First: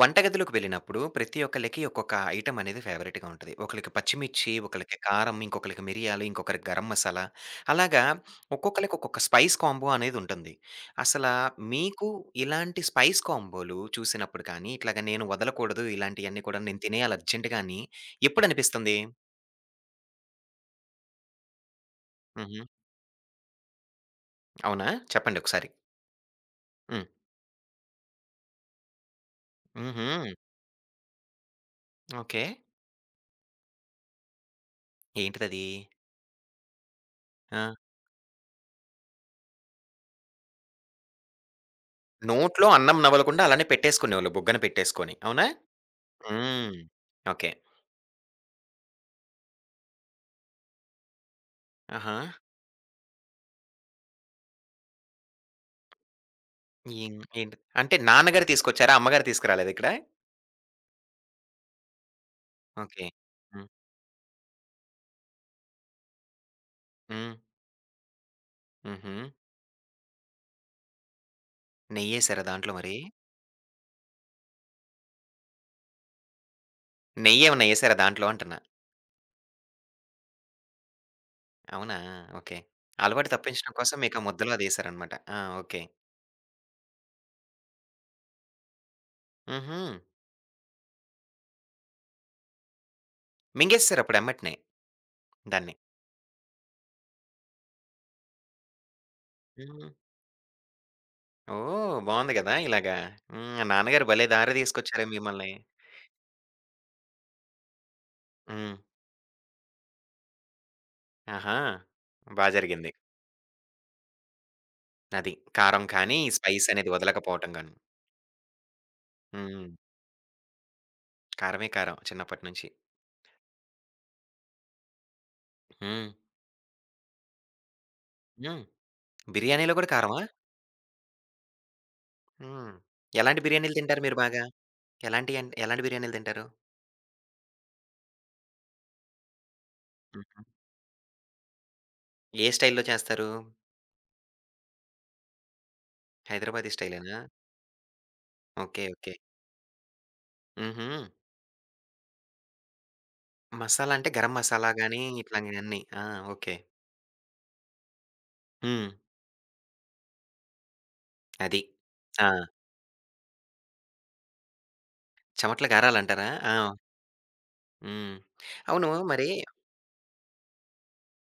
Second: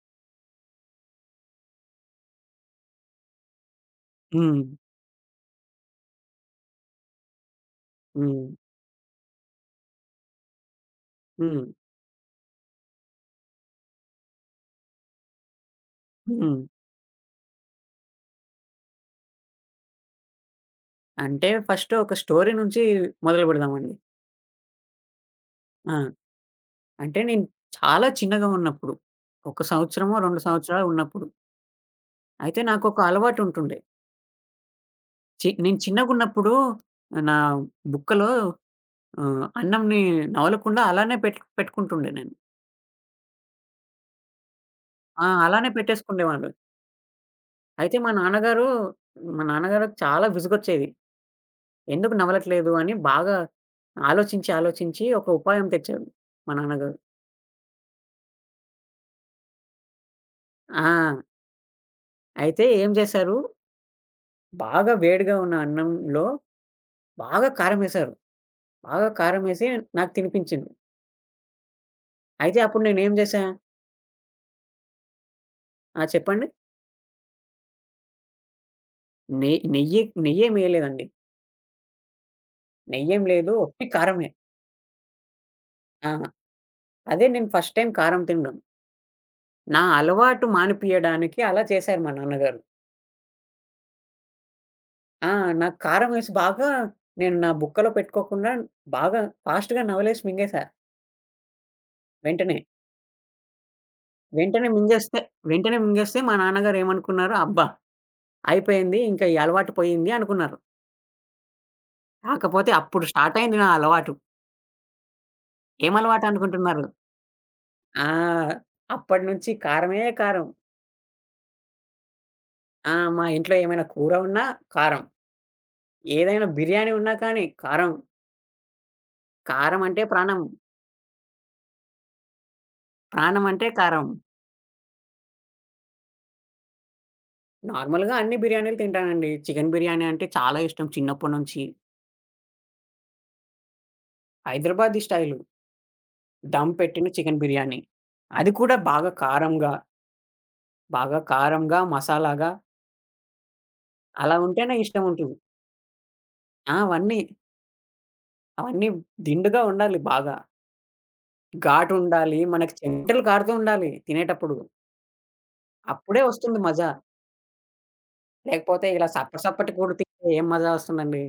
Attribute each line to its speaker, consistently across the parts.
Speaker 1: వంటగదిలోకి వెళ్ళినప్పుడు ప్రతి ఒక్కళ్ళకి ఒక్కొక్క ఐటెం అనేది ఫేవరెట్‌గా ఉంటది. ఒకళ్ళకి పచ్చిమిర్చి,
Speaker 2: హ్మ్.
Speaker 1: ఒకళ్ళకి కారం, ఇంకొకళ్ళకి మిరియాలు, ఇంకొకరికి గరం మసాలా. అలాగా
Speaker 2: హ్మ్.
Speaker 1: ఒక్కొక్కళ్ళకి ఒక్కొక్క స్పైస్ కాంబో అనేదుంటుంది. అసలా
Speaker 2: హ్మ్.
Speaker 1: మీకు ఇలాంటి స్పైస్ కాంబోలు చూసినప్పుడు కానీ, ఇట్లాగ నేను వదలకూడదు ఇలాంటియన్నీ
Speaker 2: హ్మ్.
Speaker 1: కూడా నేను తినేయాలి అర్జెంట్‌గా అని ఎప్పుడనిపిస్తుంది?
Speaker 2: అంటే ఫస్ట్ ఒక స్టోరీ
Speaker 1: హుహు.
Speaker 2: నుంచి మొదలు పెడదామండి.
Speaker 1: అవునా? చెప్పండి ఒకసారి.
Speaker 2: ఆ!
Speaker 1: హ్మ్.
Speaker 2: అంటే నేను చాలా చిన్నగా ఉన్నప్పుడు, 1 సంవత్సరమో,
Speaker 1: హుహు.
Speaker 2: 2 సంవత్సరాలు ఉన్నప్పుడు.
Speaker 1: ఓకే.
Speaker 2: అయితే నాకొక అలవాటు ఉంటుండే.
Speaker 1: ఏంటిదది?
Speaker 2: నేను చిన్నగున్నప్పుడు నా
Speaker 1: ఆ!
Speaker 2: బుక్కలో అన్నంని నవలకుండా అలానే పెట్టుకుంటుండే నేను.
Speaker 1: నోట్లో అన్నం నమలకుండా అలానే పెట్టేసుకునేవాళ్ళు బుగ్గన పెట్టేసుకొని.
Speaker 2: ఆ!
Speaker 1: అవునా?
Speaker 2: అలానే పెట్టేసుకుండేవాడిని.
Speaker 1: హ్మ్. ఓకే.
Speaker 2: అయితే మా నాన్నగారు మా నాన్నగారికి చాలా విసుగొచ్చేది. ఎందుకు
Speaker 1: ఆహా!
Speaker 2: నమలట్లేదు అని బాగా ఆలోచించి, ఆలోచించి ఒక ఉపాయం తెచ్చారు మా నాన్నగారు.
Speaker 1: ఏం ఏంటి అంటే నాన్నగారు తీసుకొచ్చారా? అమ్మగారు తీసుకురాలేదా ఇక్కడ?
Speaker 2: ఆ! అయితే ఏం
Speaker 1: ఓకే.
Speaker 2: చేశారు,
Speaker 1: హ్మ్.
Speaker 2: బాగా వేడిగా ఉన్న అన్నంలో
Speaker 1: హ్మ్.
Speaker 2: బాగా కారమేశారు. బాగా
Speaker 1: హుహు.
Speaker 2: కారమేసి నాకు తినిపించింది.
Speaker 1: నెయ్యేసారా
Speaker 2: అయితే
Speaker 1: దాంట్లో
Speaker 2: అప్పుడు
Speaker 1: మరి?
Speaker 2: నేనేం చేశా, ఆ! చెప్పండి?
Speaker 1: నెయ్యేమన్నా ఏసారా దాంట్లో అంటున్నా?
Speaker 2: నె నెయ్యి నెయ్యేం ఎయలేదండి.
Speaker 1: అవునా? ఓకే.
Speaker 2: నెయ్యేం
Speaker 1: అలవాటు
Speaker 2: లేదు.
Speaker 1: తప్పించడం
Speaker 2: ఒట్టి
Speaker 1: కోసం మీకా
Speaker 2: కారమే.
Speaker 1: ముద్దలో అదేసారనమాట. ఆ! ఓకే.
Speaker 2: ఆ! అదే నేను ఫస్ట్ టైమ్ కారం తినడం. నా
Speaker 1: హుహు.
Speaker 2: అలవాటు మానిపియడానికి అలా చేశారు మా నాన్నగారు.
Speaker 1: మింగేసేసారు అప్పుడు ఎమ్మటనే
Speaker 2: ఆ!
Speaker 1: దాన్ని.
Speaker 2: నాకు కారమేసి బాగా నేను నా బుక్కలో పెట్టుకోకుండా బాగా ఫాస్ట్‌గా
Speaker 1: హ్మ్.
Speaker 2: నవలేసి మింగేసా
Speaker 1: ఓహ్! బావుంది గదా!
Speaker 2: వెంటనే.
Speaker 1: ఇలాగా. హ్మ్. నాన్నగారు భలే దారి
Speaker 2: వెంటనే
Speaker 1: తీసుకొచ్చారే
Speaker 2: మింగేస్తే
Speaker 1: మిమ్మల్ని.
Speaker 2: వెంటనే మింగేస్తే మా నాన్నగారు ఏమనుకున్నారు, అబ్బా!
Speaker 1: హ్మ్.
Speaker 2: అయిపోయింది. ఇంకా ఈ అలవాటు పోయింది అనుకున్నారు.
Speaker 1: ఆహా! బా
Speaker 2: కాకపోతే
Speaker 1: జరిగింది.
Speaker 2: అప్పుడు స్టార్ట్ అయింది నా అలవాటు.
Speaker 1: అది. కారం
Speaker 2: ఏం
Speaker 1: కానీ,
Speaker 2: అలవాటు
Speaker 1: స్పైస్
Speaker 2: అనుకుంటున్నారు?
Speaker 1: అనేది వదలకపోవటం గాని.
Speaker 2: ఆ! అప్పటినుంచి
Speaker 1: హ్మ్.
Speaker 2: కారమే కారం.
Speaker 1: కారమే కారం చిన్నప్పటి నుంచి.
Speaker 2: ఆ! మా ఇంట్లో ఏమైనా కూర ఉన్నా కారం.
Speaker 1: హ్మ్.
Speaker 2: ఏదైనా బిర్యానీ ఉన్నా కానీ కారం.
Speaker 1: హ్మ్. బిర్యానీలో
Speaker 2: కారం
Speaker 1: గూడా
Speaker 2: అంటే
Speaker 1: కారమా?
Speaker 2: ప్రాణం.
Speaker 1: హ్మ్.
Speaker 2: ప్రాణం
Speaker 1: ఎలాంటి
Speaker 2: అంటే
Speaker 1: బిర్యానీలు తింటారు
Speaker 2: కారం.
Speaker 1: మీరు బాగా? ఎలాంటి బిర్యానీలు తింటారు?
Speaker 2: నార్మల్‌గా అన్ని బిర్యానీలు తింటానండి. చికెన్ బిర్యానీ అంటే
Speaker 1: హ్మ్.
Speaker 2: చాలా ఇష్టం చిన్నప్పటి నుంచి.
Speaker 1: ఏ స్టైల్‌లో చేస్తారు?
Speaker 2: హైదరాబాదీ స్టైలు దమ్
Speaker 1: హైదరాబాదీ
Speaker 2: పెట్టిన
Speaker 1: స్టైలేనా?
Speaker 2: చికెన్ బిర్యానీ. అది కూడా
Speaker 1: ఓకే.
Speaker 2: బాగా
Speaker 1: ఓకే.
Speaker 2: కారంగా,
Speaker 1: హుహు.
Speaker 2: బాగా కారంగా, మసాలాగా
Speaker 1: మసాలా అంటే గరం
Speaker 2: అలా
Speaker 1: మసాలా
Speaker 2: ఉంటేనే
Speaker 1: గాని
Speaker 2: ఇష్టం ఉంటుంది.
Speaker 1: ఇట్లాంటియన్నీ. ఆ! ఓకే.
Speaker 2: ఆ! అవన్నీ
Speaker 1: హ్మ్.
Speaker 2: అవన్నీ దిండుగా ఉండాలి బాగా.
Speaker 1: అది. ఆ!
Speaker 2: ఘాటుండాలి. మనకి చెమటలు కారుతూ ఉండాలి తినేటప్పుడు.
Speaker 1: చెమటలు
Speaker 2: అప్పుడే
Speaker 1: గారాలంటారా? ఆ!
Speaker 2: వస్తుంది మజా.
Speaker 1: హ్మ్.
Speaker 2: లేకపోతే
Speaker 1: అవును.
Speaker 2: ఇలా
Speaker 1: మరి
Speaker 2: సప్పటి సప్పటి కూర తింటే ఏం మజా వస్తుందండి.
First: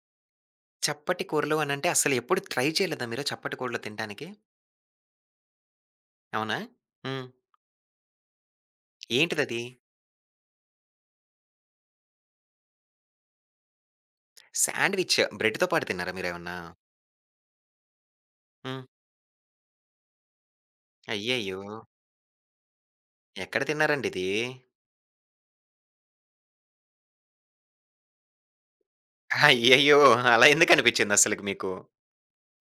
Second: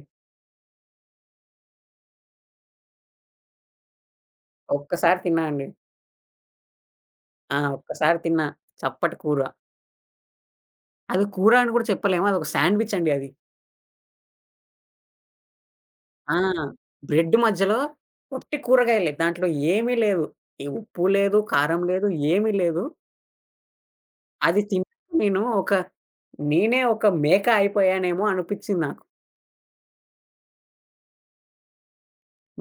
Speaker 1: చప్పటి కూరలు అనంటే అస్సలెప్పుడు ట్రై చేయలేదా మీరు చప్పటి కూరలు తినటానికి?
Speaker 2: ఒక్కసారి తిన్నా అండి.
Speaker 1: అవునా? హ్మ్.
Speaker 2: ఆ! ఒక్కసారి తిన్నా చప్పటి కూర.
Speaker 1: ఏంటిదది?
Speaker 2: అది కూర అని కూడా చెప్పలేము. అదొక శాండ్‌విచ్ అండి అది.
Speaker 1: శాండ్‌విచ్ బ్రెడ్‌తో పాటు తిన్నారా
Speaker 2: ఆ!
Speaker 1: మీరేమన్నా?
Speaker 2: బ్రెడ్ మధ్యలో ఒట్టి
Speaker 1: హ్మ్.
Speaker 2: కూరగాయలే. దాంట్లో ఏమీ లేదు. ఈ ఉప్పు లేదు,
Speaker 1: అయ్యయ్యో!
Speaker 2: కారం లేదు, ఏమీ లేదు.
Speaker 1: ఎక్కడ తిన్నారండిది?
Speaker 2: అది తిని నేను ఒక నేనే ఒక మేక అయిపోయానేమో అనిపించింది నాకు.
Speaker 1: అయ్యయ్యో! అలా ఎందుకనిపిచ్చింది అస్సలకి మీకు?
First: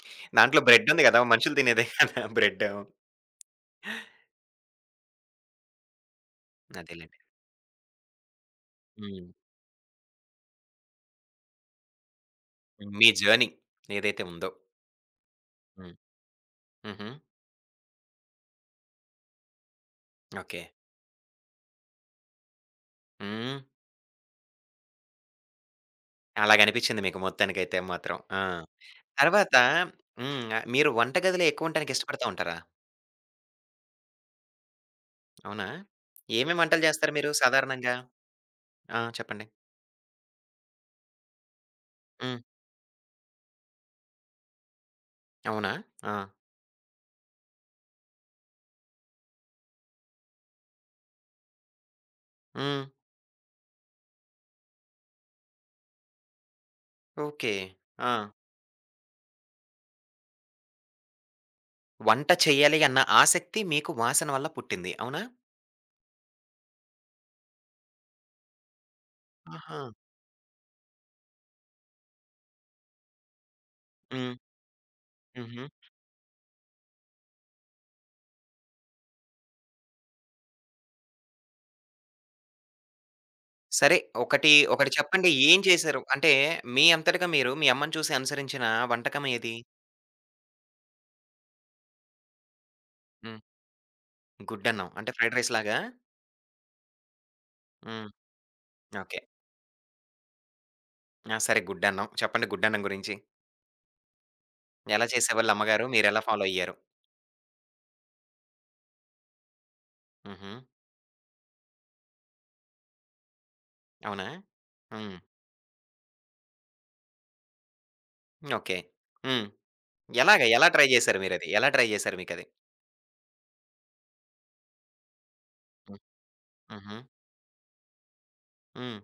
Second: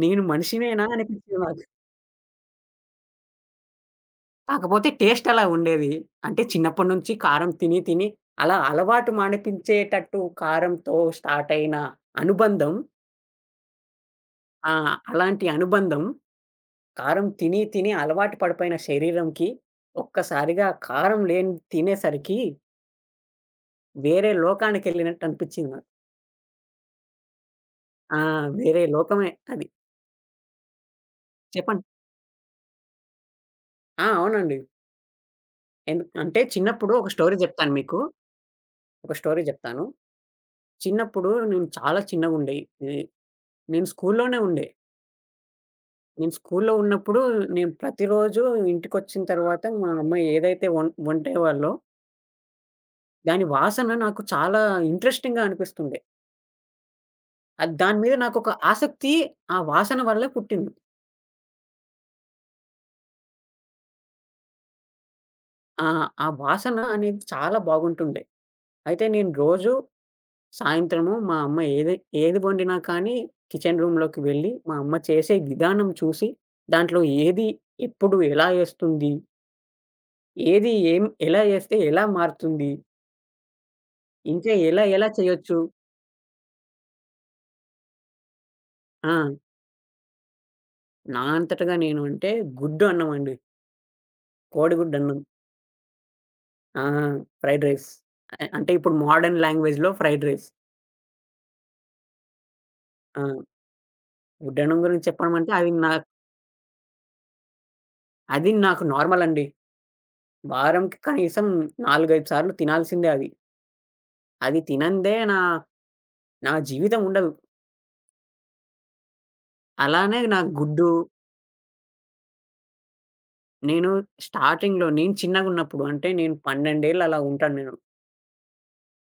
Speaker 2: నేను
Speaker 1: దాంట్లో
Speaker 2: మనిషినేనా
Speaker 1: బ్రెడ్ ఉంది గదా!
Speaker 2: అనిపించింది
Speaker 1: మనుషులు
Speaker 2: నాకు.
Speaker 1: తినేదే కదా! బ్రెడ్.
Speaker 2: కాకపోతే టేస్ట్ అలా ఉండేది. అంటే చిన్నప్పటి నుంచి
Speaker 1: అదేలెండి.
Speaker 2: కారం తిని, తిని అలా అలవాటు
Speaker 1: హ్మ్.
Speaker 2: మానిపించేటట్టు కారంతో స్టార్ట్ అయిన అనుబంధం.
Speaker 1: మీ జర్నీ ఏదైతే ఉందో.
Speaker 2: ఆ! అలాంటి
Speaker 1: హ్మ్.
Speaker 2: అనుబంధం
Speaker 1: హుహు.
Speaker 2: కారం తిని, తిని అలవాటు పడిపోయిన శరీరంకి
Speaker 1: ఓకే.
Speaker 2: ఒక్కసారిగా కారం లేని తినేసరికి
Speaker 1: హ్మ్.
Speaker 2: వేరే లోకానికెళ్ళినట్టు అనిపించింది నాకు.
Speaker 1: అలాగనిపిచ్చింది మీకు మొత్తానికైతే
Speaker 2: ఆ!
Speaker 1: మాత్రం. ఆ!
Speaker 2: వేరే లోకమే
Speaker 1: తర్వాత
Speaker 2: అది.
Speaker 1: హ్మ్. ఆహ్, మీరు వంటగదిలో ఎక్కువ
Speaker 2: చెప్పండి.
Speaker 1: ఉండటానికి ఇష్టపడతా ఉంటారా?
Speaker 2: ఆ! అవునండి.
Speaker 1: అవునా?
Speaker 2: ఎందు అంటే
Speaker 1: ఏమేం వంటలు
Speaker 2: చిన్నప్పుడు ఒక
Speaker 1: జేస్తారు మీరు
Speaker 2: స్టోరీ చెప్తాను
Speaker 1: సాధారణంగా?
Speaker 2: మీకు.
Speaker 1: ఆ!
Speaker 2: ఒక స్టోరీ
Speaker 1: చెప్పండి.
Speaker 2: చెప్తాను. చిన్నప్పుడు నేను చాలా
Speaker 1: హ్మ్.
Speaker 2: చిన్నగుండే. ఎ నేను స్కూల్లోనే ఉండే.
Speaker 1: అవునా? ఆ!
Speaker 2: నేను స్కూల్లో ఉన్నప్పుడు నేను ప్రతిరోజు ఇంటికొచ్చిన తర్వాత మా అమ్మ ఏదైతే వండేవాళ్ళో,
Speaker 1: హ్మ్.
Speaker 2: దాని వాసన నాకు చాలా ఇంట్రెస్టింగ్‌గా అనిపిస్తుండే.
Speaker 1: ఓకే.
Speaker 2: అది దాని
Speaker 1: ఆ!
Speaker 2: మీద నాకొక ఆసక్తి ఆ వాసన వల్ల పుట్టింది.
Speaker 1: వంట చేయాలి అన్న ఆసక్తి మీకు వాసన వల్ల పుట్టింది. అవునా?
Speaker 2: ఆ వాసన అనేది చాలా బాగుంటుండే. అయితే నేను రోజు
Speaker 1: ఆహా!
Speaker 2: సాయంత్రము మా అమ్మ ఏది ఏది వండినా కానీ కిచెన్ రూమ్‌లోకి
Speaker 1: హ్మ్.
Speaker 2: వెళ్ళి మా అమ్మ చేసే
Speaker 1: హుహు.
Speaker 2: విధానం చూసి, దాంట్లో ఏది ఎప్పుడు ఎలా ఏస్తుంది? ఏది ఏం ఎలా ఏస్తే ఎలా మారుతుంది?
Speaker 1: సరే. ఒకటి
Speaker 2: ఇంకా ఎలా
Speaker 1: ఒకటి
Speaker 2: ఎలా
Speaker 1: చెప్పండి
Speaker 2: చేయొచ్చు?
Speaker 1: ఏం చేశారు? అంటే మీ అంతటగా మీరు మీ అమ్మని చూసి అనుసరించిన
Speaker 2: ఆ!
Speaker 1: వంటకం ఏది?
Speaker 2: నా అంతటగా నేను అంటే గుడ్డు అన్నం అండి.
Speaker 1: హ్మ్. గుడ్డన్నం.
Speaker 2: కోడిగుడ్డు
Speaker 1: అంటే
Speaker 2: అన్నం.
Speaker 1: ఫ్రైడ్ రైస్ లాగా?
Speaker 2: ఆ! Fried rice.
Speaker 1: హ్మ్.
Speaker 2: అంటే ఇప్పుడు
Speaker 1: ఓకే.
Speaker 2: మోడర్న్ లాంగ్వేజ్‌లో ఫ్రైడ్ రైస్.
Speaker 1: ఆ! సరే గుడ్డన్నం. చెప్పండి గుడ్డన్నం గురించి.
Speaker 2: ఆ! గుడ్డన్నం గురించి
Speaker 1: ఎలా
Speaker 2: చెప్పడమంటే
Speaker 1: చేసేవాళ్ళు
Speaker 2: అవి
Speaker 1: అమ్మగారు?
Speaker 2: నా
Speaker 1: మీరెలా ఫాలో అయ్యారు?
Speaker 2: అది నాకు నార్మల్ అండి.
Speaker 1: హుహు.
Speaker 2: వారంకి కనీసం 4, 5 సార్లు తినాల్సిందే అది.
Speaker 1: అవునా?
Speaker 2: అది తినందే
Speaker 1: హ్మ్.
Speaker 2: నా నా జీవితం ఉండదు.
Speaker 1: ఓకే. హ్మ్.
Speaker 2: అలానే నా
Speaker 1: ఎలాగ? ఎలా ట్రై
Speaker 2: గుడ్డు
Speaker 1: చేశారు మీరది? ఎలా ట్రై చేశారు మీకది?
Speaker 2: నేను స్టార్టింగ్‌లో నేను చిన్నగున్నప్పుడు
Speaker 1: హ్మ్.
Speaker 2: అంటే నేను 12
Speaker 1: హుహు.
Speaker 2: ఏళ్ళు అలా ఉంటాను నేను.
Speaker 1: హ్మ్.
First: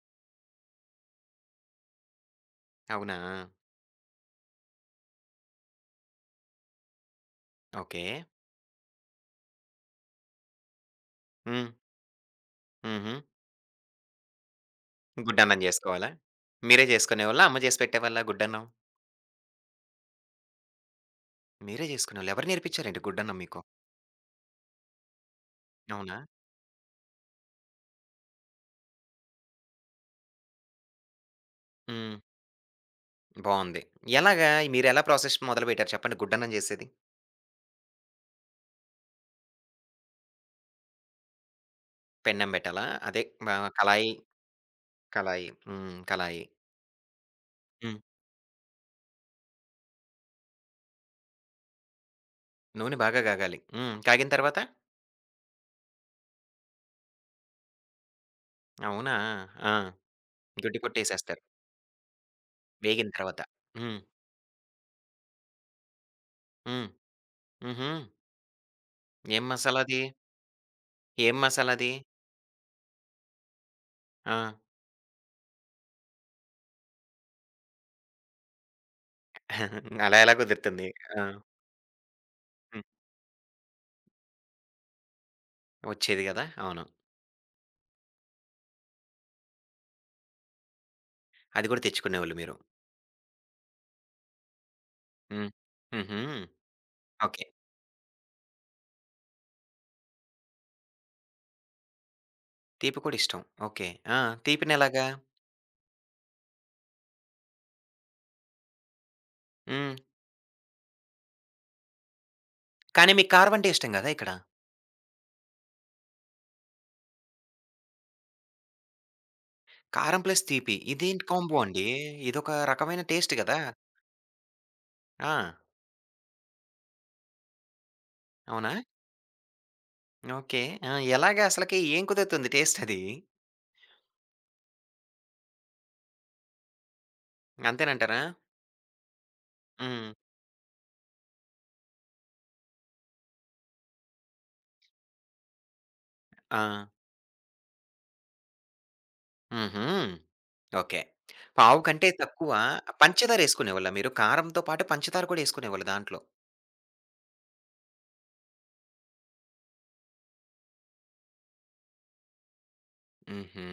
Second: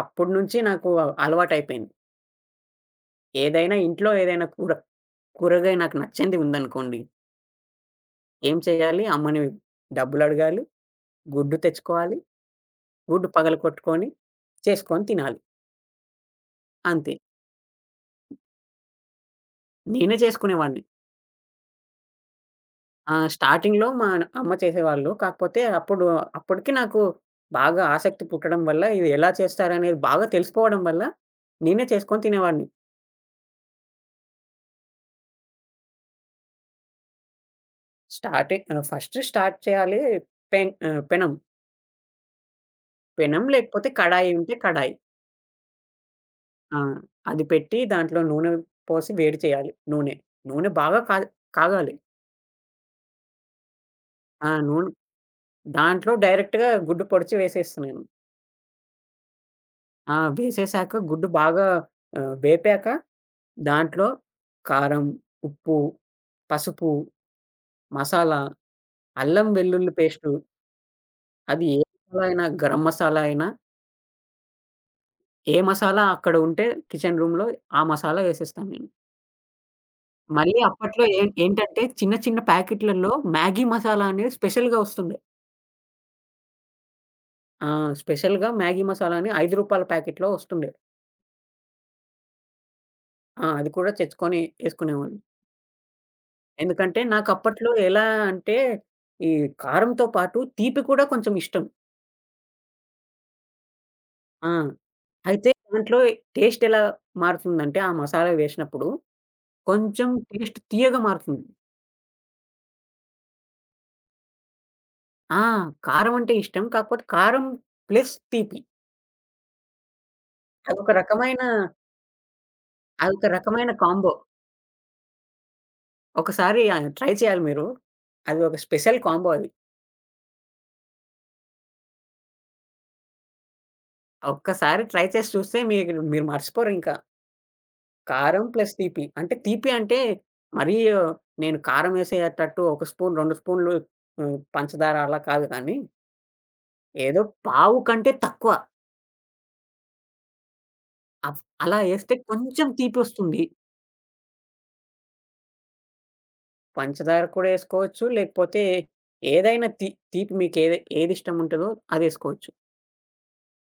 Speaker 2: అప్పటి నుంచి నాకు అలవాటయిపోయింది.
Speaker 1: అవునా?
Speaker 2: ఏదైనా ఇంట్లో ఏదైనా కూర కూరగాయ నాకు నచ్చనిది ఉందనుకోండి.
Speaker 1: ఓకే.
Speaker 2: ఏం చేయాలి? అమ్మని డబ్బులడగాలి, గుడ్డు
Speaker 1: హ్మ్.
Speaker 2: తెచ్చుకోవాలి,
Speaker 1: హుహు.
Speaker 2: గుడ్డు పగలగొట్టుకొని చేసుకొని తినాలి.
Speaker 1: గుడ్డన్నం జేసుకోవాలా? మీరే
Speaker 2: అంతే.
Speaker 1: జేసుకునేవాళ్ళా? అమ్మ జేసి పెట్టేవాళ్ళా గుడ్డన్నం?
Speaker 2: నేనే చేసుకునేవాడిని.
Speaker 1: మీరే జేసుకునేవాళ్ళు. ఎవరు నేర్పించారండి గుడ్డన్నం మీకు?
Speaker 2: స్టార్టింగ్‌లో మా అమ్మ చేసేవాళ్ళు. కాకపోతే అప్పుడు
Speaker 1: అవునా?
Speaker 2: అప్పటికి నాకు బాగా ఆసక్తి పుట్టడం వల్ల ఇది ఎలా చేస్తారనేది బాగా తెలిసిపోవడం వల్ల నేనే
Speaker 1: హ్మ్.
Speaker 2: చేసుకొని తినేవాడిని.
Speaker 1: బావుంది. ఎలాగా మీరెలా ప్రాసెస్ మొదలుపెట్టారు చెప్పండి గుడ్డన్నం జేసేది?
Speaker 2: ఫస్ట్ స్టార్ట్ చేయాలి పెనం.
Speaker 1: పెన్నం బెట్టాలా? అదే
Speaker 2: పెనం
Speaker 1: మా
Speaker 2: లేకపోతే
Speaker 1: కళాయి,
Speaker 2: కడాయి ఉంటే కడాయి.
Speaker 1: కళాయి. హ్మ్. కళాయి.
Speaker 2: ఆ! అది పెట్టి
Speaker 1: హ్మ్.
Speaker 2: దాంట్లో నూనె పోసి వేడి చేయాలి నూనె. నూనె బాగా కాగాలి.
Speaker 1: నూనె బాగా గాగాలి. హ్మ్. కాగిన
Speaker 2: ఆ!
Speaker 1: తర్వాత?
Speaker 2: నూనె దాంట్లో డైరెక్ట్‌గా గుడ్డు పొడిచి వేసేస్తున్నాను.
Speaker 1: అవునా? ఆ!
Speaker 2: ఆ!
Speaker 1: గుడ్డి
Speaker 2: వేసేసాక గుడ్డు
Speaker 1: కొట్టేసేస్తారు.
Speaker 2: బాగా వేపాక
Speaker 1: వేగిన తర్వాత. హ్మ్.
Speaker 2: దాంట్లో కారం, ఉప్పు,
Speaker 1: హ్మ్.
Speaker 2: పసుపు,
Speaker 1: హుహు.
Speaker 2: మసాలా,
Speaker 1: ఏం
Speaker 2: అల్లం వెల్లుల్లి
Speaker 1: మసాలాది?
Speaker 2: పేస్టు
Speaker 1: ఏం
Speaker 2: అది ఏ
Speaker 1: మసాలాది?
Speaker 2: మసాలా అయినా, గరం మసాలా అయినా,
Speaker 1: ఆ!
Speaker 2: ఏ మసాలా అక్కడ ఉంటే కిచెన్ రూమ్‌లో ఆ మసాలా వేసేస్తాను నేను.
Speaker 1: అలా ఎలా
Speaker 2: మళ్ళీ
Speaker 1: కుదురుతుంది?
Speaker 2: అప్పట్లో
Speaker 1: ఆ!
Speaker 2: ఏం ఏంటంటే చిన్న చిన్న
Speaker 1: హ్మ్.
Speaker 2: ప్యాకెట్‌లలో మ్యాగీ మసాలా అనేది స్పెషల్‌గా వస్తుండే.
Speaker 1: వచ్చేది గదా! అవును.
Speaker 2: ఆ! స్పెషల్‌గా మ్యాగీ మసాలా అని రూ. 5 ప్యాకెట్‌లో వస్తుండే.
Speaker 1: అది గూడా తెచ్చుకునేవాళ్ళు మీరు.
Speaker 2: ఆ! అది కూడా తెచ్చుకొని ఏసుకునేవాడిని.
Speaker 1: హ్మ్. హుహు.
Speaker 2: ఎందుకంటే
Speaker 1: ఓకే.
Speaker 2: నాకప్పట్లో ఎలా అంటే ఈ కారంతో పాటు తీపి కూడా కొంచెం ఇష్టం.
Speaker 1: తీపి కూడా ఇష్టం. ఓకే. ఆ!
Speaker 2: ఆ!
Speaker 1: తీపినెలాగా?
Speaker 2: అయితే దాంట్లో టేస్ట్ ఎలా మారుతుందంటే ఆ మసాలా వేసినప్పుడు
Speaker 1: హ్మ్.
Speaker 2: కొంచెం టేస్ట్ తీయగా మారుతుంది.
Speaker 1: కానీ మీకు కారం అంటే ఇష్టం గదా! ఇక్కడ.
Speaker 2: ఆ! కారం అంటే ఇష్టం. కాకపోతే కారం ప్లస్ తీపి
Speaker 1: కారం ప్లస్ తీపి
Speaker 2: అదొక
Speaker 1: ఇదేంటి
Speaker 2: రకమైన
Speaker 1: కాంబో అండి? ఇదొక రకమైన
Speaker 2: అదొక
Speaker 1: టేస్ట్ గదా!
Speaker 2: రకమైన కాంబో.
Speaker 1: ఆ!
Speaker 2: ఒకసారి ఆ! ట్రై చేయాలి మీరు. అది ఒక
Speaker 1: అవునా?
Speaker 2: స్పెషల్ కాంబో అది.
Speaker 1: ఓకే. ఆ! ఎలాగా అసలకి ఏం కుదురుతుంది టేస్ట్ అది?
Speaker 2: ఒక్కసారి ట్రై చేసి చూస్తే మీరు మీరు మర్చిపోరింకా.
Speaker 1: అంతేనంటారా?
Speaker 2: కారం ప్లస్ తీపి. అంటే తీపి అంటే
Speaker 1: హ్మ్.
Speaker 2: మరీ నేను కారం ఏసేటట్టు 1 స్పూన్, 2 స్పూన్లు హ్మ్. పంచదార అలా కాదు కానీ,
Speaker 1: ఆ!
Speaker 2: ఏదో పావు కంటే తక్కువ.
Speaker 1: హుహు. ఓకే.
Speaker 2: అవ్
Speaker 1: పావు
Speaker 2: అలా
Speaker 1: కంటే
Speaker 2: ఏస్తే
Speaker 1: తక్కువ
Speaker 2: కొంచెం
Speaker 1: పంచదార
Speaker 2: తీపొస్తుంది.
Speaker 1: ఎసుకునేవాళ్ళా మీరు? కారంతో పాటు పంచదార కూడా ఎసుకునేవాళ్ళు దాంట్లో.
Speaker 2: పంచదార కూడా ఏసుకోవచ్చు. లేకపోతే ఏదైనా తీపి మీకేది ఏది ఇష్టముంటదో అదేసుకోవచ్చు.
Speaker 1: హుహు.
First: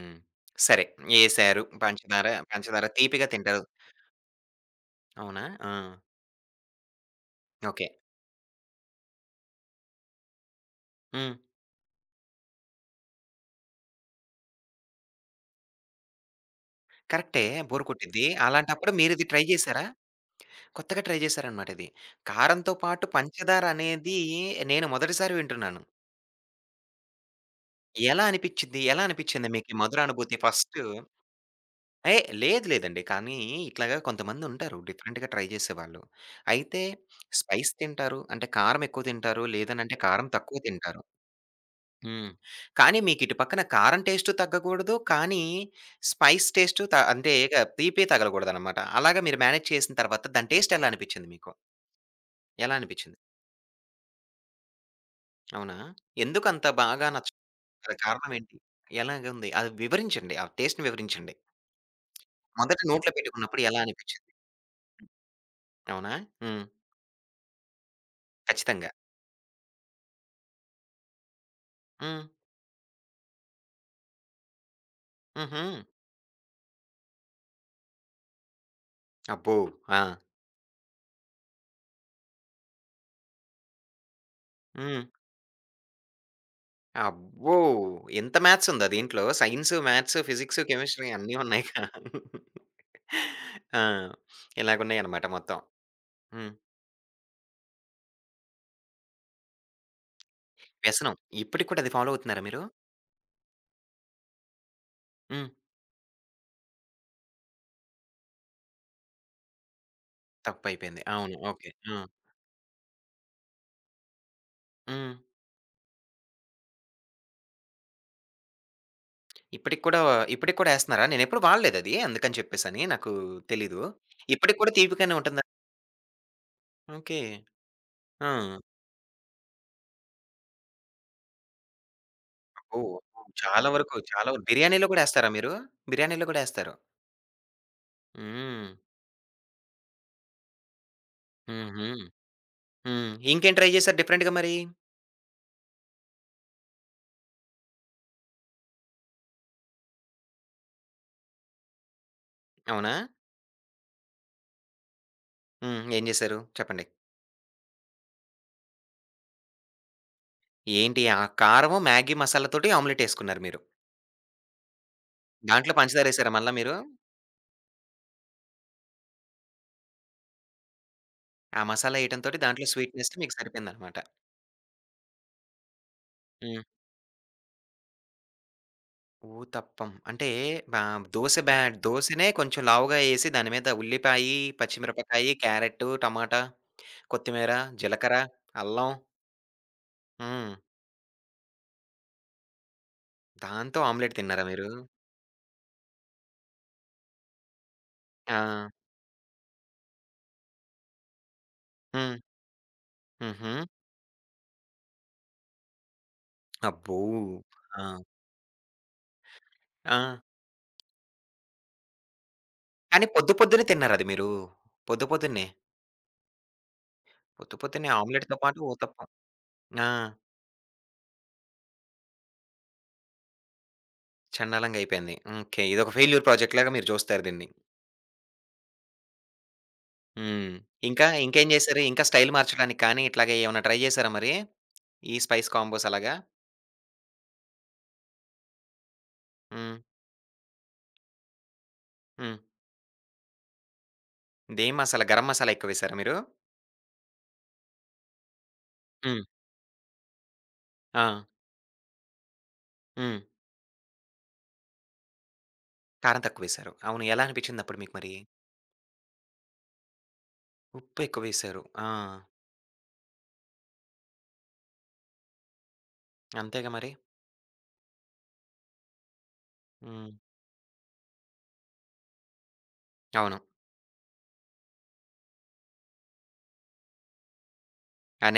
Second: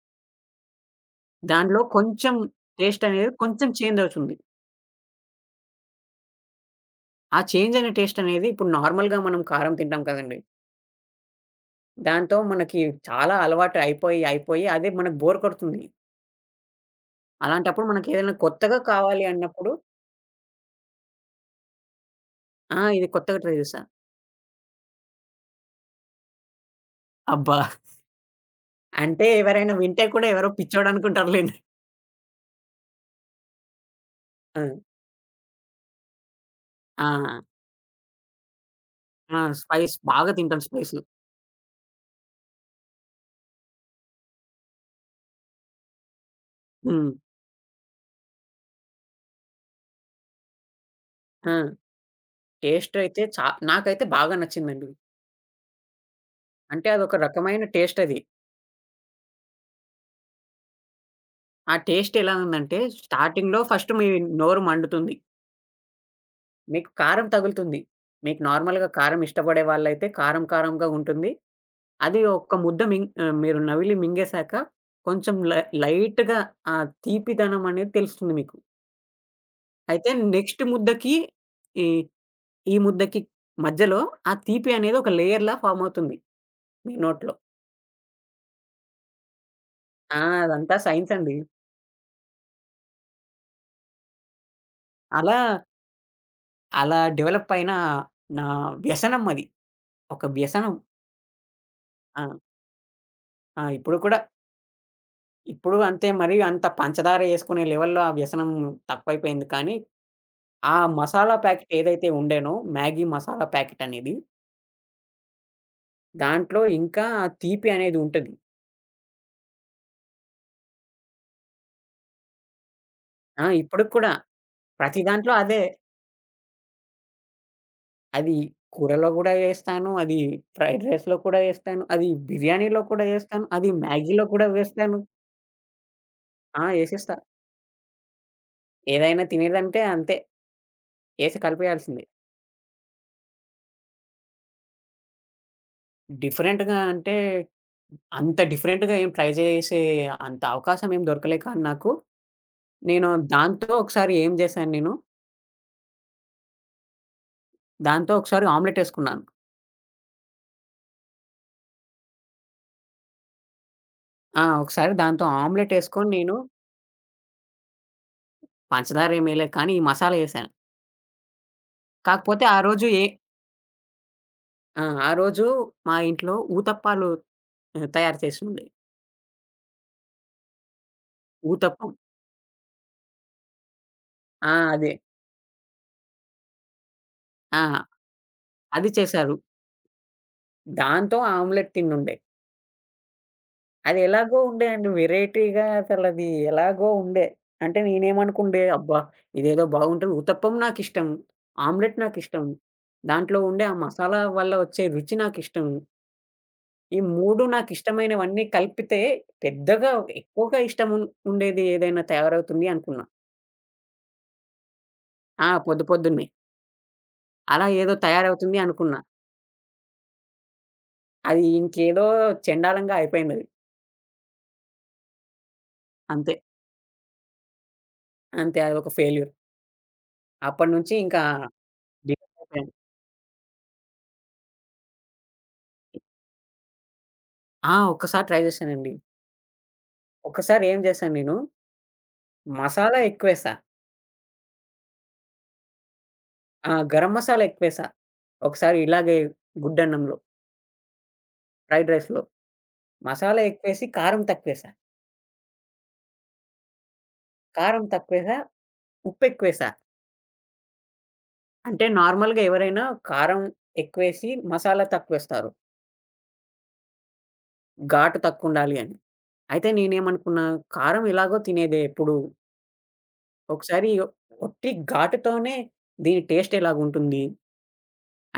Speaker 1: సరే. ఎసారు
Speaker 2: దానిలో
Speaker 1: పంచదార,
Speaker 2: కొంచెం
Speaker 1: పంచదార
Speaker 2: టేస్ట్
Speaker 1: తీపిగా
Speaker 2: అనేది
Speaker 1: తింటారు.
Speaker 2: కొంచెం చేంజ్ అవుతుంది.
Speaker 1: అవునా? ఆ!
Speaker 2: ఆ చేంజ్
Speaker 1: ఓకే.
Speaker 2: అయిన టేస్ట్ అనేది ఇప్పుడు నార్మల్‌గా మనం కారం తింటాం కదండీ!
Speaker 1: హ్మ్.
Speaker 2: దాంతో మనకి చాలా అలవాటు అయిపోయి, అయిపోయి అదే మనకు బోర్ కొడుతుంది.
Speaker 1: కరెక్టే. బోర్
Speaker 2: అలాంటప్పుడు
Speaker 1: కొట్టిద్ది.
Speaker 2: మనకేదైనా కొత్తగా
Speaker 1: అలాంటప్పుడు
Speaker 2: కావాలి
Speaker 1: మీరిది ట్రై
Speaker 2: అన్నప్పుడు
Speaker 1: జేసారా? కొత్తగా ట్రై జేసారనమాట ఇది. కారంతో
Speaker 2: ఆ!
Speaker 1: పాటు
Speaker 2: ఇది కొత్తగా ట్రై
Speaker 1: పంచదార
Speaker 2: చేశా.
Speaker 1: అనేది నేను మొదటిసారి వింటున్నాను.
Speaker 2: అబ్బా!
Speaker 1: ఎలా అనిపిచ్చిద్ది? ఎలా
Speaker 2: అంటే
Speaker 1: అనిపిచ్చింది
Speaker 2: ఎవరైనా
Speaker 1: మీకీ
Speaker 2: వింటే కూడా
Speaker 1: మధురానుభూతి
Speaker 2: ఎవరో
Speaker 1: ఫస్టు?
Speaker 2: పిచ్చోడు అనుకుంటారులెండి.
Speaker 1: ఏహ్! లేదండి. కానీ ఇట్లాగా
Speaker 2: ఆ!
Speaker 1: కొంతమందుంటారు డిఫరెంట్‌గా ట్రై జేసేవాళ్ళు. అయితే
Speaker 2: ఆ!
Speaker 1: స్పైస్ తింటారు. అంటే కారం ఎక్కువ
Speaker 2: ఆ!
Speaker 1: తింటారు.
Speaker 2: స్పైస్
Speaker 1: లేదనంటే కారం
Speaker 2: బాగా
Speaker 1: తక్కువ
Speaker 2: తింటాం స్పైసు.
Speaker 1: తింటారు. హ్మ్. కానీ మీకిటు పక్కన కారం టేస్టు తగ్గకూడదు. కానీ స్పైస్ టేస్టు త
Speaker 2: హ్మ్.
Speaker 1: అంటే ఇగ తీపి తగలకూడదనమాట. అలాగా మీరు మేనేజ్ చేసిన తర్వాత దాని టేస్ట్ ఎలా అనిపిచ్చింది మీకు?
Speaker 2: ఆ!
Speaker 1: ఎలా
Speaker 2: టేస్ట్
Speaker 1: అనిపిచ్చింది?
Speaker 2: అయితే చా నాకైతే బాగా నచ్చిందండి.
Speaker 1: అవునా? ఎందుకంత
Speaker 2: అంటే
Speaker 1: బాగా
Speaker 2: అదొక రకమైన
Speaker 1: నచ్చుతుంది?
Speaker 2: టేస్ట్ అది.
Speaker 1: కారణం ఏంటి? ఎలాగుంది? అది వివరించండి. ఆ టేస్ట్‌ని వివరించండి.
Speaker 2: ఆ టేస్ట్ ఎలా ఉందంటే
Speaker 1: మొదట నోట్లో
Speaker 2: స్టార్టింగ్‌లో
Speaker 1: పెట్టుకున్నప్పుడు ఎలా
Speaker 2: ఫస్ట్ మీ
Speaker 1: అనిపిచ్చింది?
Speaker 2: నోరు మండుతుంది.
Speaker 1: అవునా? హ్మ్.
Speaker 2: మీకు కారం తగులుతుంది. మీకు నార్మల్‌గా
Speaker 1: ఖచ్చితంగా.
Speaker 2: కారం ఇష్టపడే వాళ్ళైతే కారం కారంగా ఉంటుంది. అది
Speaker 1: హ్మ్.
Speaker 2: ఒక్క ముద్ద మీరు నవిలి మింగేసాక కొంచెం
Speaker 1: హుహు.
Speaker 2: లైట్‌గా ఆ తీపిదనం అనేది తెలుస్తుంది మీకు.
Speaker 1: అబ్బో! ఆ!
Speaker 2: అయితే నెక్స్ట్ ముద్దకి ఈ, ఈ ముద్దకి మధ్యలో ఆ తీపి అనేది
Speaker 1: హ్మ్.
Speaker 2: ఒక లేయర్‌లా ఫార్మ్ అవుతుంది మీ నోట్లో.
Speaker 1: అబ్బో! ఎంత మ్యాథ్సుందా దీంట్లో? సైన్సు, మ్యాథ్సు,
Speaker 2: ఆ!
Speaker 1: ఫిజిక్సు,
Speaker 2: అదంతా
Speaker 1: కెమిస్ట్రీ
Speaker 2: సైన్స్ అండి.
Speaker 1: అన్నీ ఉన్నాయిగా. ఆ! ఇలాగున్నాయన్నమాట
Speaker 2: అలా,
Speaker 1: మొత్తం. హ్మ్.
Speaker 2: అలా డెవలప్ అయిన నా వ్యసనం అది. ఒక వ్యసనం.
Speaker 1: వ్యసనం. ఇప్పటికి కూడా అది ఫాలో
Speaker 2: ఆ!
Speaker 1: అవుతున్నారా మీరు?
Speaker 2: ఆ! ఇప్పుడు కూడా
Speaker 1: హ్మ్.
Speaker 2: ఇప్పుడు అంతే మరి అంత పంచదార యేసుకునే లెవెల్‌లో ఆ వ్యసనం తక్కువైపోయింది. కానీ, ఆ
Speaker 1: తప్పయిపోయింది.
Speaker 2: మసాలా
Speaker 1: అవును. ఓకే.
Speaker 2: ప్యాకెట్
Speaker 1: ఆ!
Speaker 2: ఏదైతే ఉండేనో మ్యాగీ మసాలా ప్యాకెట్ అనేది,
Speaker 1: హ్మ్.
Speaker 2: దాంట్లో ఇంకా ఆ తీపి అనేది ఉంటది.
Speaker 1: ఇప్పటికి కూడా ఇప్పటికి కూడా యేస్తన్నారా? నేనెప్పుడు వాడలేదది. అందుకని చెప్పేసని నాకు
Speaker 2: ఆ!
Speaker 1: తెలీదు.
Speaker 2: ఇప్పటికి కూడా
Speaker 1: ఇప్పటికి కూడా
Speaker 2: ప్రతి
Speaker 1: తీపిగానే
Speaker 2: దాంట్లో
Speaker 1: ఉంటుందా?
Speaker 2: అదే.
Speaker 1: ఓకే. ఆ!
Speaker 2: అది కూరలో గూడా యేస్తాను. అది ఫ్రైడ్ రైస్‌లో కూడా యేస్తాను. అది
Speaker 1: అబ్బో!
Speaker 2: బిర్యానీలో కూడా యేస్తాను.
Speaker 1: చాలా
Speaker 2: అది
Speaker 1: వరకు
Speaker 2: మ్యాగీలో
Speaker 1: చాలా
Speaker 2: కూడా
Speaker 1: వరకు బిర్యానీలో
Speaker 2: వేస్తాను.
Speaker 1: కూడా యేస్తారా మీరు? బిర్యానీలో కూడా
Speaker 2: ఆ!
Speaker 1: యేస్తారు.
Speaker 2: యేసేస్తా.
Speaker 1: హ్మ్.
Speaker 2: ఏదైనా తినేదంటే అంతే. యేసి
Speaker 1: హుహు.
Speaker 2: కలిపేయాల్సిందే.
Speaker 1: హ్మ్. ఇంకేం ట్రై చేశారు డిఫరెంట్‌గా మరి?
Speaker 2: డిఫరెంట్‌గా అంటే, అంత డిఫరెంట్‌గా ఏం ట్రై చేసే అంత అవకాశం ఏం దొరకలే కానీ నాకు,
Speaker 1: అవునా?
Speaker 2: నేను దాంతో ఒకసారి ఏం చేశాను నేను,
Speaker 1: హ్మ్. ఏం చేశారు? చెప్పండి.
Speaker 2: దాంతో ఒకసారి ఆమ్లెట్ ఏసుకున్నాను.
Speaker 1: ఏంటి? ఆ కారము, మ్యాగీ మసాలాతోటి ఆమ్లెట్ యేసుకున్నారు మీరు.
Speaker 2: ఆ! ఒకసారి దాంతో
Speaker 1: దాంట్లో
Speaker 2: ఆమ్లెట్ ఏసుకొని
Speaker 1: పంచదారేసారా
Speaker 2: నేను
Speaker 1: మళ్ళా మీరు?
Speaker 2: పంచదార ఏమేయలే కానీ, ఈ మసాలా ఏసాను.
Speaker 1: ఆ మసాలా ఎయటంతోటి
Speaker 2: కాకపోతే
Speaker 1: దాంట్లో స్వీట్‌నెస్ మీకు సరిపోయిందనమాట.
Speaker 2: ఆ! ఆ రోజు మా ఇంట్లో
Speaker 1: హ్మ్.
Speaker 2: ఊతప్పాలు తయారు చేసుండే.
Speaker 1: ఊతప్పం అంటే బా దోస బ్యా
Speaker 2: ఊతప్పం.
Speaker 1: దోసనే కొంచెం లావుగా ఎసి దాని మీద ఉల్లిపాయి,
Speaker 2: ఆ! అదే.
Speaker 1: పచ్చిమిరపకాయి, క్యారెట్టు, టమాటా, కొత్తిమీర,
Speaker 2: ఆ!
Speaker 1: జీలకర్ర,
Speaker 2: అది
Speaker 1: అల్లం
Speaker 2: చేశారు.
Speaker 1: హ్మ్.
Speaker 2: దాంతో ఆమ్లెట్ తినుండే.
Speaker 1: దాంతో
Speaker 2: అది
Speaker 1: ఆమ్లెట్
Speaker 2: ఎలాగో
Speaker 1: తిన్నారా
Speaker 2: ఉండే
Speaker 1: మీరు?
Speaker 2: అండి. వెరైటీగా అసలది ఎలాగో ఉండే. అంటే
Speaker 1: ఆ!
Speaker 2: నేనేమనుకుండే, అబ్బా! ఇదేదో బాగుంటది. ఉతప్పం నాకిష్టం. ఆమ్లెట్
Speaker 1: హ్మ్.
Speaker 2: నాకిష్టం. దాంట్లో
Speaker 1: హుహు.
Speaker 2: ఉండే ఆ మసాలా వల్ల వచ్చే రుచి నాకిష్టం. ఈ
Speaker 1: అబ్బో!
Speaker 2: 3
Speaker 1: ఆ!
Speaker 2: నాకిష్టమైనవన్నీ కలిపితే పెద్దగా
Speaker 1: ఆ!
Speaker 2: ఎక్కువగా ఇష్టం ఉండేది ఏదైనా తయారవుతుంది అనుకున్నా.
Speaker 1: కానీ పొద్దు పొద్దున్నే తిన్నారది మీరు. పొద్దు పొద్దున్నే.
Speaker 2: ఆ! పొద్దు పొద్దున్నే.
Speaker 1: పొద్దు
Speaker 2: అలా
Speaker 1: పొద్దున్నే
Speaker 2: ఏదో
Speaker 1: ఆమ్లెట్‌తో
Speaker 2: తయారవుతుంది
Speaker 1: పాటు
Speaker 2: అనుకున్నా.
Speaker 1: ఊతప్పం. ఆ!
Speaker 2: అది ఇంకేదో చెండాలంగా అయిపోయిందది.
Speaker 1: చండాలంగా అయిపోయింది. ఓకే. ఇదొక ఫెయిల్యూర్
Speaker 2: అంతే.
Speaker 1: ప్రాజెక్ట్ లాగా మీరు చూస్తారు దీన్ని.
Speaker 2: అంతే అదొక ఫెయిల్యూర్.
Speaker 1: హ్మ్.
Speaker 2: అప్పటినుంచి
Speaker 1: ఇంకా,
Speaker 2: ఇంకా
Speaker 1: ఇంకేం జేశారు? ఇంకా స్టైల్
Speaker 2: డిసప్పాయింట్ అయిపోయాను.
Speaker 1: మార్చడానికి కానీ, ఇట్లాగ ఏమన్నా ట్రై జేశారా మరి? ఈ స్పైస్ కాంబోస్ అలాగా?
Speaker 2: ఆ! ఒక్కసారి ట్రై చేశానండి.
Speaker 1: హ్మ్.
Speaker 2: ఒకసారి ఏం చేశాను నేను,
Speaker 1: హ్మ్.
Speaker 2: మసాలా ఎక్కువేశా.
Speaker 1: దేం మసాలా? గరం మసాలా ఎక్కువేశారా మీరు?
Speaker 2: ఆ! గరం మసాలా ఎక్కువేశా. ఒకసారి ఇలాగే
Speaker 1: హ్మ్.
Speaker 2: గుడ్డన్నంలో,
Speaker 1: ఆ!
Speaker 2: ఫ్రైడ్ రైస్‌లో
Speaker 1: హ్మ్.
Speaker 2: మసాలా ఎక్కువేసి, కారం తక్కువేశా.
Speaker 1: కారం తక్కువేశారు. అవును. ఎలా అనిపిచ్చిందప్పుడు
Speaker 2: కారం
Speaker 1: మీకు మరి?
Speaker 2: తక్కువేశా, ఉప్పెక్కువేశా.
Speaker 1: ఉప్పు ఎక్కువేశారు.
Speaker 2: అంటే
Speaker 1: ఆ!
Speaker 2: నార్మల్‌గా ఎవరైనా కారం ఎక్కువేసి, మసాలా తక్కువేస్తారు.
Speaker 1: అంతేగా మరి.
Speaker 2: ఘాటు తక్కువుండాలి అని. అయితే
Speaker 1: హ్మ్.
Speaker 2: నేనేమనుకున్నా, కారం ఎలాగో తినేదే ఎప్పుడు.
Speaker 1: అవును.
Speaker 2: ఒకసారి ఒట్టి ఘాటుతోనే దీని టేస్ట్ ఎలాగుంటుంది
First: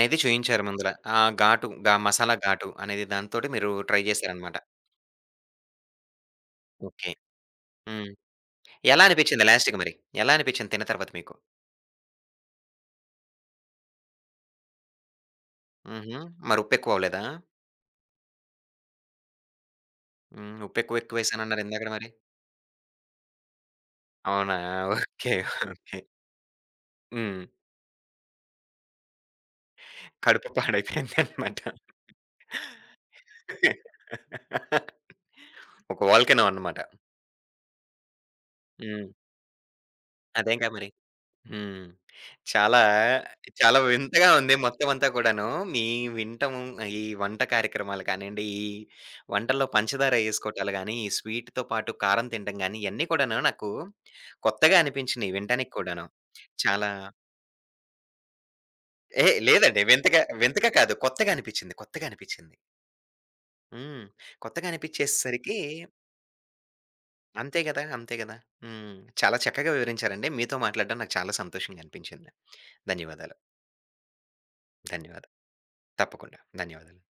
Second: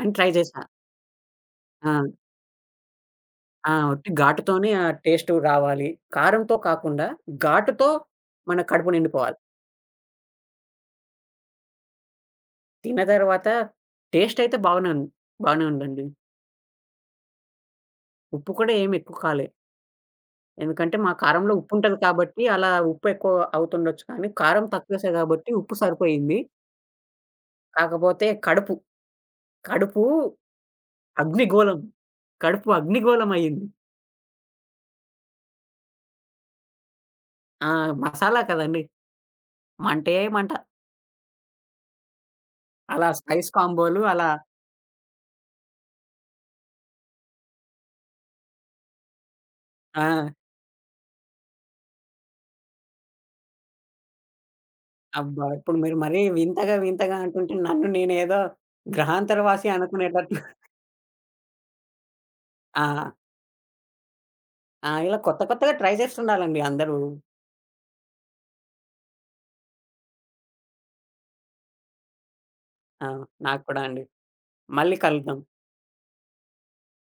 Speaker 2: అని ట్రై చేశా.
Speaker 1: చూయించారు ముందల. ఆ ఘాటు
Speaker 2: ఆ!
Speaker 1: గా మసాలా ఘాటు అనేది దాంతోటి
Speaker 2: ఆ!
Speaker 1: మీరు ట్రై
Speaker 2: ఉట్టి
Speaker 1: జేశారనమాట.
Speaker 2: ఘాటుతోనే ఆ టేస్ట్ రావాలి. కారంతో కాకుండా
Speaker 1: ఓకే.
Speaker 2: ఘాటుతో
Speaker 1: హ్మ్.
Speaker 2: మన కడుపు
Speaker 1: ఎలా
Speaker 2: నిండిపోవాలి.
Speaker 1: అనిపిచ్చింది లాస్ట్‌కి మరి? ఎలా అనిపిచ్చింది తిన్న తర్వాత మీకు?
Speaker 2: తిన్న తర్వాత టేస్ట్ అయితే బాగానే ఉంది. బాగానే ఉందండి.
Speaker 1: హుహు. మరి ఉప్పెక్కువ అవ్వలేదా?
Speaker 2: ఉప్పు కూడా ఏమి ఎక్కువ కాలే.
Speaker 1: హ్మ్.
Speaker 2: ఎందుకంటే
Speaker 1: ఉప్పెక్కువ
Speaker 2: మా కారంలో
Speaker 1: ఎక్కువేశానన్నారు
Speaker 2: ఉప్పు
Speaker 1: ఇందాకడ
Speaker 2: ఉంటది
Speaker 1: మరి?
Speaker 2: కాబట్టి అలా ఉప్పు ఎక్కువ అవుతుండొచ్చు కానీ
Speaker 1: అవునా!
Speaker 2: కారం తక్కువేసా
Speaker 1: ఓకే.
Speaker 2: కాబట్టి ఉప్పు
Speaker 1: ఓకే.
Speaker 2: సరిపోయింది.
Speaker 1: హ్మ్.
Speaker 2: కాకపోతే కడుపు, కడుపు
Speaker 1: కడుపు పాడైపోయిందనమాట.
Speaker 2: అగ్నిగోళం. కడుపు అగ్నిగోళం అయింది.
Speaker 1: ఒక వోల్కనో అన్నమాట.
Speaker 2: ఆ! మసాలా కదండీ!
Speaker 1: హ్మ్.
Speaker 2: మంటే మంట.
Speaker 1: అదేంగా మరి. హ్మ్. చాలా,
Speaker 2: అలా స్పైస్
Speaker 1: చాలా
Speaker 2: కాంబోలు
Speaker 1: వింతగా
Speaker 2: అలా
Speaker 1: ఉంది మొత్తం అంతా కూడాను. మీ వింటము ఈ వంట కార్యక్రమాలు కానియండి, ఈ వంటల్లో
Speaker 2: ఆ!
Speaker 1: పంచదార ఏసుకోవటాలు గాని, ఈ స్వీట్‌తో పాటు కారం తినడం గాని, ఇయన్నీ కూడాను నాకు కొత్తగా అనిపించినియి
Speaker 2: అబ్బా!
Speaker 1: వినటానికి
Speaker 2: ఇప్పుడు మీరు
Speaker 1: కూడాను.
Speaker 2: మరీ
Speaker 1: చాలా
Speaker 2: వింతగా అంటుంటే నన్ను నేనేదో
Speaker 1: ఏ
Speaker 2: గ్రహాంతరవాసి
Speaker 1: లేదండి. వింతగా,
Speaker 2: అనుకునేటట్టు
Speaker 1: వింతగా కాదు. కొత్తగా అనిపించింది.
Speaker 2: ఆ!
Speaker 1: హ్మ్. కొత్తగా
Speaker 2: ఆ! ఇలా కొత్త
Speaker 1: అనిపిచ్చేసరికి
Speaker 2: కొత్తగా ట్రై చేస్తుండాలండి అందరూ.
Speaker 1: అంతే గదా! హ్మ్. చాలా చక్కగా వివరించారండి. మీతో మాట్లాడడం నాకు చాలా సంతోషంగా అనిపించింది.
Speaker 2: ఆ!
Speaker 1: ధన్యవాదాలు.
Speaker 2: నాకు కూడా అండి. మళ్ళీ
Speaker 1: ధన్యవాదాలు.
Speaker 2: కలుద్దాం.
Speaker 1: తప్పకుండా. ధన్యవాదాలు.